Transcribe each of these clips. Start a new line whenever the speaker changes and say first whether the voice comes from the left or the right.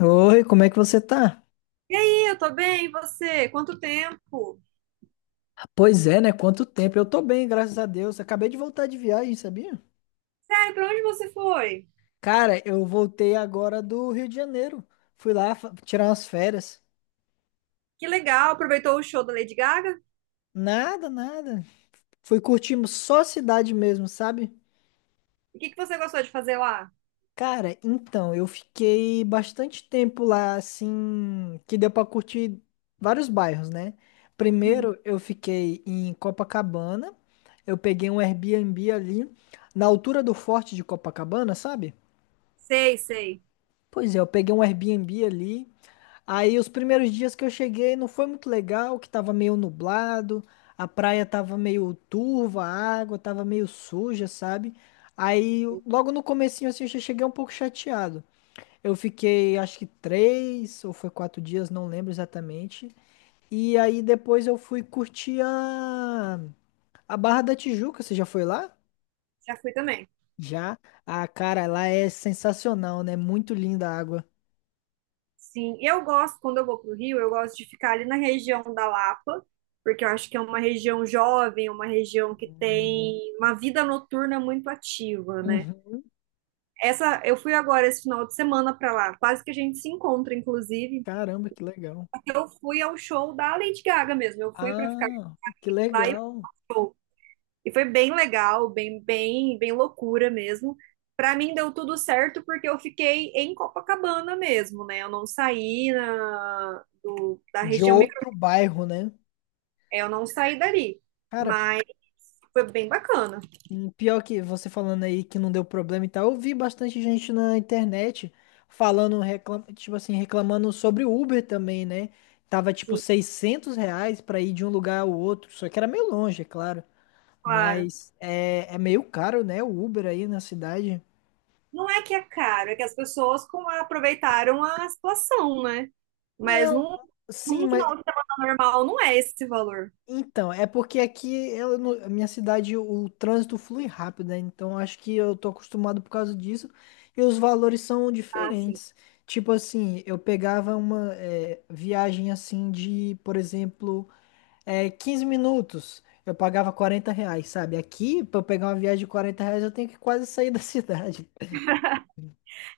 left: Oi, como é que você tá?
right: E aí, eu tô bem, e você? Quanto tempo?
left: Pois é, né? Quanto tempo? Eu tô bem, graças a Deus. Acabei de voltar de viagem, sabia?
right: Sério, pra onde você foi?
left: Cara, eu voltei agora do Rio de Janeiro. Tirar umas férias.
right: Que legal, aproveitou o show da Lady Gaga?
left: Nada, nada. Fui curtindo só a cidade mesmo, sabe?
right: E o que que você gostou de fazer lá?
left: Cara, então, eu fiquei bastante tempo lá, assim, que deu pra curtir vários bairros, né?
right: Uhum.
left: Primeiro, eu fiquei em Copacabana. Eu peguei um Airbnb ali, na altura do Forte de Copacabana, sabe?
right: Sei, sei,
left: Pois é, eu peguei um Airbnb ali. Aí os primeiros dias que eu cheguei não foi muito legal, que tava meio nublado, a praia tava meio turva, a água tava meio suja, sabe? Aí logo no comecinho assim eu já cheguei um pouco chateado. Eu fiquei acho que três ou foi quatro dias, não lembro exatamente. E aí depois eu fui curtir a Barra da Tijuca. Você já foi lá?
right: já fui também.
left: Já. Ah, cara, lá é sensacional, né? Muito linda a água.
right: Sim, eu gosto, quando eu vou pro Rio, eu gosto de ficar ali na região da Lapa, porque eu acho que é uma região jovem, uma região que tem uma vida noturna muito ativa, né?
left: Uhum.
right: Essa, eu fui agora esse final de semana pra lá, quase que a gente se encontra, inclusive.
left: Caramba, que legal.
right: Eu fui ao show da Lady Gaga mesmo, eu fui pra ficar
left: Ah, que
right: lá e
left: legal.
right: E foi bem legal, bem, bem, bem loucura mesmo. Para mim deu tudo certo porque eu fiquei em Copacabana mesmo, né? Eu não saí da
left: De
right: região micro,
left: outro bairro, né?
right: é, eu não saí dali,
left: Cara,
right: mas foi bem bacana.
left: e pior que você falando aí que não deu problema e tal, eu vi bastante gente na internet tipo assim, reclamando sobre o Uber também, né? Tava tipo
right: Sim,
left: 600 reais pra ir de um lugar ao outro, só que era meio longe, é claro.
right: claro.
left: Mas é meio caro, né? O Uber aí na cidade.
right: Não é que é caro, é que as pessoas aproveitaram a situação, né? Mas
left: Não,
right: num,
left: sim,
right: num
left: mas
right: final de semana normal não é esse valor.
left: então, é porque aqui, não- a minha cidade, trânsito flui rápido, né? Então, acho que eu tô acostumado por causa disso. E os valores são
right: Ah, sim.
left: diferentes. Tipo assim, eu pegava uma viagem assim de, por exemplo, 15 minutos. Eu pagava 40 reais, sabe? Aqui, pra eu pegar uma viagem de 40 reais, eu tenho que quase sair da cidade.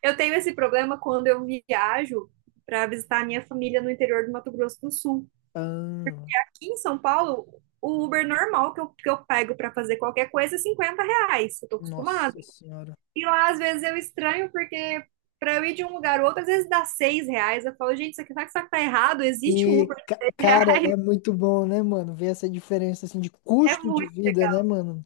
right: Eu tenho esse problema quando eu viajo para visitar a minha família no interior do Mato Grosso do Sul.
left: Ah,
right: Aqui em São Paulo, o Uber normal que eu pego para fazer qualquer coisa é R$ 50. Eu tô acostumada.
left: nossa senhora.
right: E lá, às vezes, eu estranho porque para eu ir de um lugar ao outro, às vezes dá R$ 6. Eu falo, gente, isso aqui, será que isso aqui tá errado? Existe um
left: E,
right: Uber de 6
left: cara,
right: reais.
left: é muito bom, né, mano? Ver essa diferença assim de
right: É
left: custo de
right: muito,
left: vida, né, mano?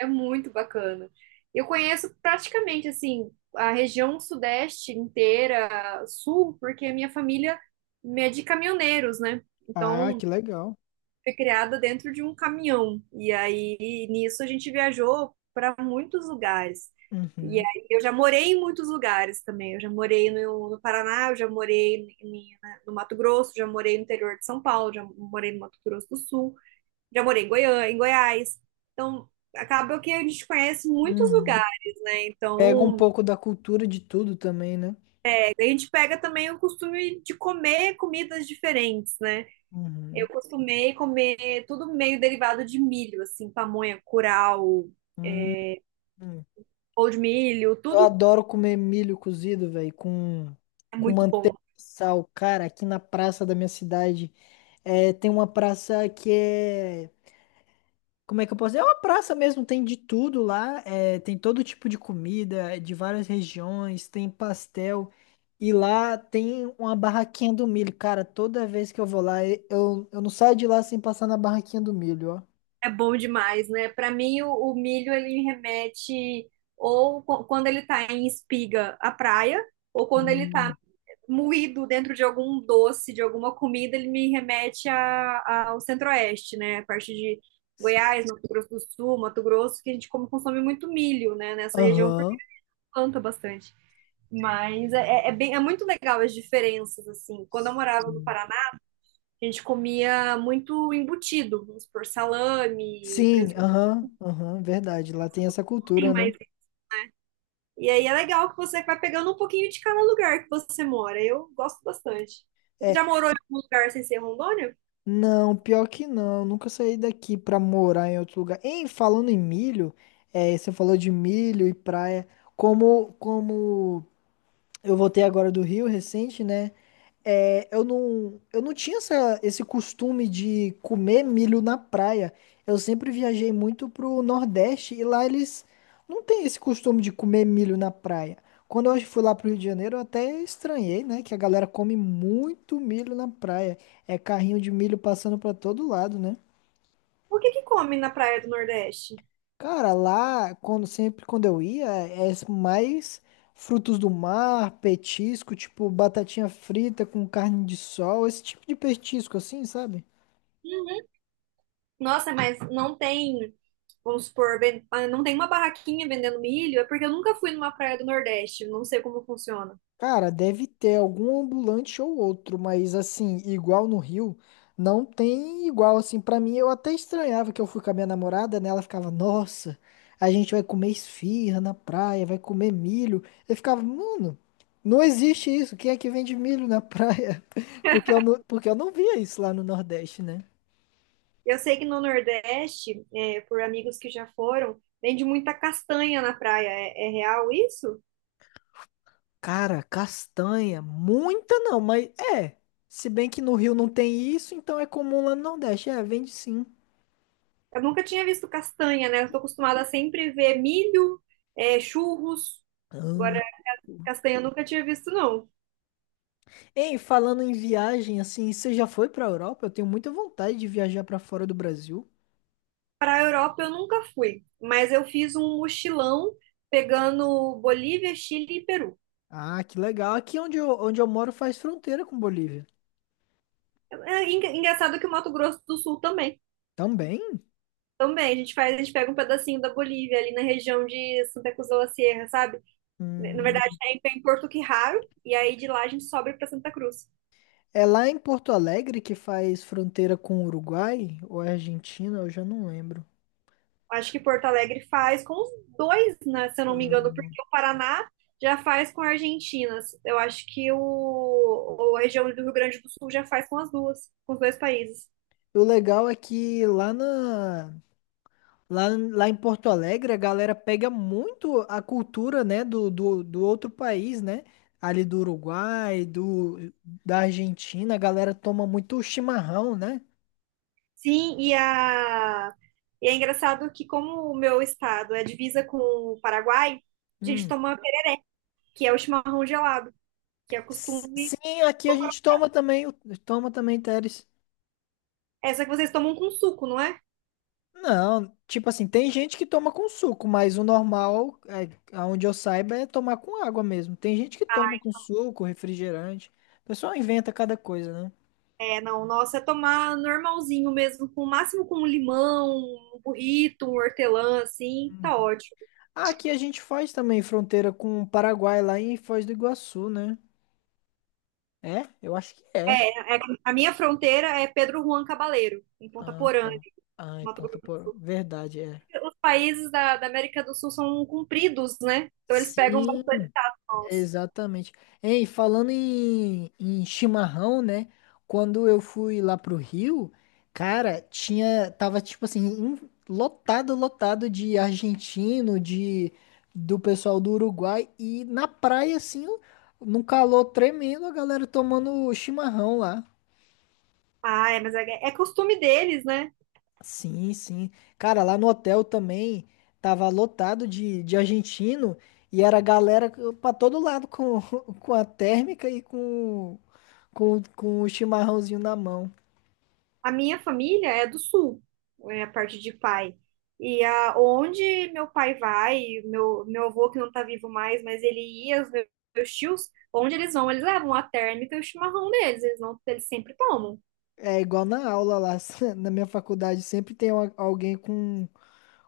right: é muito bacana. Eu conheço praticamente, assim, a região sudeste inteira, sul, porque a minha família é de caminhoneiros, né?
left: Ah,
right: Então,
left: que legal.
right: foi criada dentro de um caminhão. E aí nisso a gente viajou para muitos lugares. E
left: Uhum,
right: aí eu já morei em muitos lugares também. Eu já morei no Paraná, eu já morei no Mato Grosso, já morei no interior de São Paulo, já morei no Mato Grosso do Sul, já morei em Goiânia, em Goiás. Então acaba que a gente conhece muitos
left: uhum.
right: lugares, né?
left: Pega um
right: Então
left: pouco da cultura de tudo também, né?
right: é, a gente pega também o costume de comer comidas diferentes, né? Eu
left: Uhum.
right: costumei comer tudo meio derivado de milho, assim, pamonha, curau,
left: Uhum.
right: ou de milho,
left: Eu
right: tudo
left: adoro comer milho cozido, velho,
right: é
left: com
right: muito bom.
left: manteiga e sal. Cara, aqui na praça da minha cidade tem uma praça que é como é que eu posso dizer? É uma praça mesmo, tem de tudo lá, é, tem todo tipo de comida, é, de várias regiões, tem pastel. E lá tem uma barraquinha do milho. Cara, toda vez que eu vou lá, eu não saio de lá sem passar na barraquinha do milho, ó.
right: É bom demais, né? Para mim, o milho, ele me remete ou quando ele tá em espiga, à praia, ou quando ele tá
left: Hum,
right: moído dentro de algum doce, de alguma comida, ele me remete ao Centro-Oeste, né? A parte de
left: sim.
right: Goiás, Mato Grosso do Sul, Mato Grosso, que a gente come, consome muito milho, né? Nessa região, porque
left: Aham.
right: planta bastante. É muito legal as diferenças, assim. Quando eu morava no
left: Hum.
right: Paraná, a gente comia muito embutido, vamos por salame,
left: Sim,
right: presunto,
left: aham, aham, verdade. Lá tem essa
right: tem
left: cultura, né?
right: mais. E aí é legal que você vai pegando um pouquinho de cada lugar que você mora. Eu gosto bastante. Você já
left: É,
right: morou em algum lugar sem ser Rondônia?
left: não, pior que não. Nunca saí daqui pra morar em outro lugar. Em falando em milho, é, você falou de milho e praia. Como, como eu voltei agora do Rio recente, né? É, eu não tinha esse costume de comer milho na praia. Eu sempre viajei muito pro Nordeste e lá eles não têm esse costume de comer milho na praia. Quando eu fui lá pro Rio de Janeiro, eu até estranhei, né? Que a galera come muito milho na praia. É carrinho de milho passando pra todo lado, né?
right: O que que come na praia do Nordeste?
left: Cara, lá, quando sempre quando eu ia, é mais frutos do mar, petisco, tipo batatinha frita com carne de sol, esse tipo de petisco assim, sabe?
right: Uhum. Nossa, mas não tem, vamos supor, ven- ah, não tem uma barraquinha vendendo milho, é porque eu nunca fui numa praia do Nordeste, não sei como funciona.
left: Cara, deve ter algum ambulante ou outro, mas assim, igual no Rio, não tem igual assim. Pra mim, eu até estranhava que eu fui com a minha namorada, né? Ela ficava, nossa, a gente vai comer esfirra na praia, vai comer milho. Eu ficava, mano, não existe isso. Quem é que vende milho na praia? Porque eu não via isso lá no Nordeste, né?
right: Eu sei que no Nordeste, é, por amigos que já foram, vende muita castanha na praia. É, é real isso?
left: Cara, castanha, muita não, mas é. Se bem que no Rio não tem isso, então é comum lá no Nordeste. É, vende sim.
right: Eu nunca tinha visto castanha, né? Eu estou acostumada a sempre ver milho, é, churros. Agora,
left: Ah.
right: castanha eu nunca tinha visto, não.
left: Ei, falando em viagem, assim, você já foi pra Europa? Eu tenho muita vontade de viajar pra fora do Brasil.
right: Para a Europa eu nunca fui, mas eu fiz um mochilão pegando Bolívia, Chile e Peru.
left: Ah, que legal. Aqui onde eu moro faz fronteira com Bolívia.
right: É é engraçado que o Mato Grosso do Sul também.
left: Também?
right: Também, a gente faz, a gente pega um pedacinho da Bolívia ali na região de Santa Cruz de la Sierra, sabe? Na verdade,
left: Hum,
right: é em Porto Quirraro, e aí de lá a gente sobe para Santa Cruz.
left: é lá em Porto Alegre que faz fronteira com o Uruguai ou é Argentina, eu já não lembro.
right: Acho que Porto Alegre faz com os dois, né, se eu não me engano,
left: Hum,
right: porque o Paraná já faz com a Argentina. Eu acho que a região do Rio Grande do Sul já faz com as duas, com os dois países.
left: O legal é que lá em Porto Alegre, a galera pega muito a cultura, né, do outro país, né? Ali da Argentina, a galera toma muito chimarrão, né?
right: Sim, e, a, e é engraçado que como o meu estado é divisa com o Paraguai, a gente
left: Hum.
right: toma, que é o chimarrão gelado, que é costume.
left: Sim, aqui a gente toma toma também, Teres.
right: Essa que vocês tomam com suco, não é?
left: Não, tipo assim, tem gente que toma com suco, mas o normal, é, aonde eu saiba, é tomar com água mesmo. Tem gente que toma com suco, refrigerante. O pessoal inventa cada coisa, né?
right: É, não, nossa, é tomar normalzinho mesmo, com o máximo com um limão, um burrito, um hortelã, assim,
left: Hum.
right: tá ótimo.
left: Aqui a gente faz também fronteira com o Paraguai, lá em Foz do Iguaçu, né? É? Eu acho que é.
right: A minha fronteira é Pedro Juan Cabaleiro, em Ponta
left: Ah,
right: Porã,
left: tá.
right: em
left: Ai,
right: Mato
left: ponta
right: Grosso do
left: por...
right: Sul.
left: Verdade, é.
right: Os países da América do Sul são compridos, né? Então eles pegam
left: Sim,
right: bastante tato nosso.
left: exatamente. Ei, falando em chimarrão, né? Quando eu fui lá pro Rio, cara, tava tipo assim, lotado, lotado de argentino, de do pessoal do Uruguai e na praia assim, num calor tremendo, a galera tomando chimarrão lá.
right: Ah, é, mas é, é costume deles, né?
left: Sim, sim. Cara, lá no hotel também tava lotado de argentino e era galera pra todo lado com a térmica e com o chimarrãozinho na mão.
right: A minha família é do sul, é a parte de pai. E a, onde meu pai vai, meu avô que não tá vivo mais, mas ele ia, os meus, meus tios, onde eles vão, eles levam a térmica e o chimarrão deles, eles não, eles sempre tomam.
left: É igual na aula lá, na minha faculdade, sempre tem alguém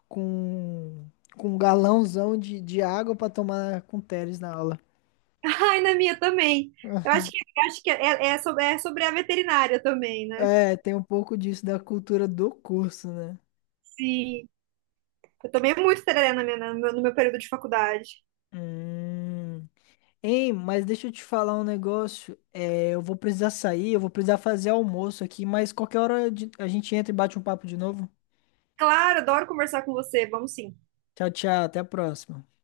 left: com, com um galãozão de água pra tomar com Teles na aula.
right: Ai, na minha também. Eu acho que é, é, é sobre a veterinária também, né?
left: É, tem um pouco disso da cultura do curso, né?
right: Sim. Eu tomei muito tereré na minha, no meu no meu período de faculdade.
left: Hum. Ei, mas deixa eu te falar um negócio. É, eu vou precisar sair, eu vou precisar fazer almoço aqui, mas qualquer hora a gente entra e bate um papo de novo.
right: Claro, adoro conversar com você. Vamos sim.
left: Tchau, tchau, até a próxima.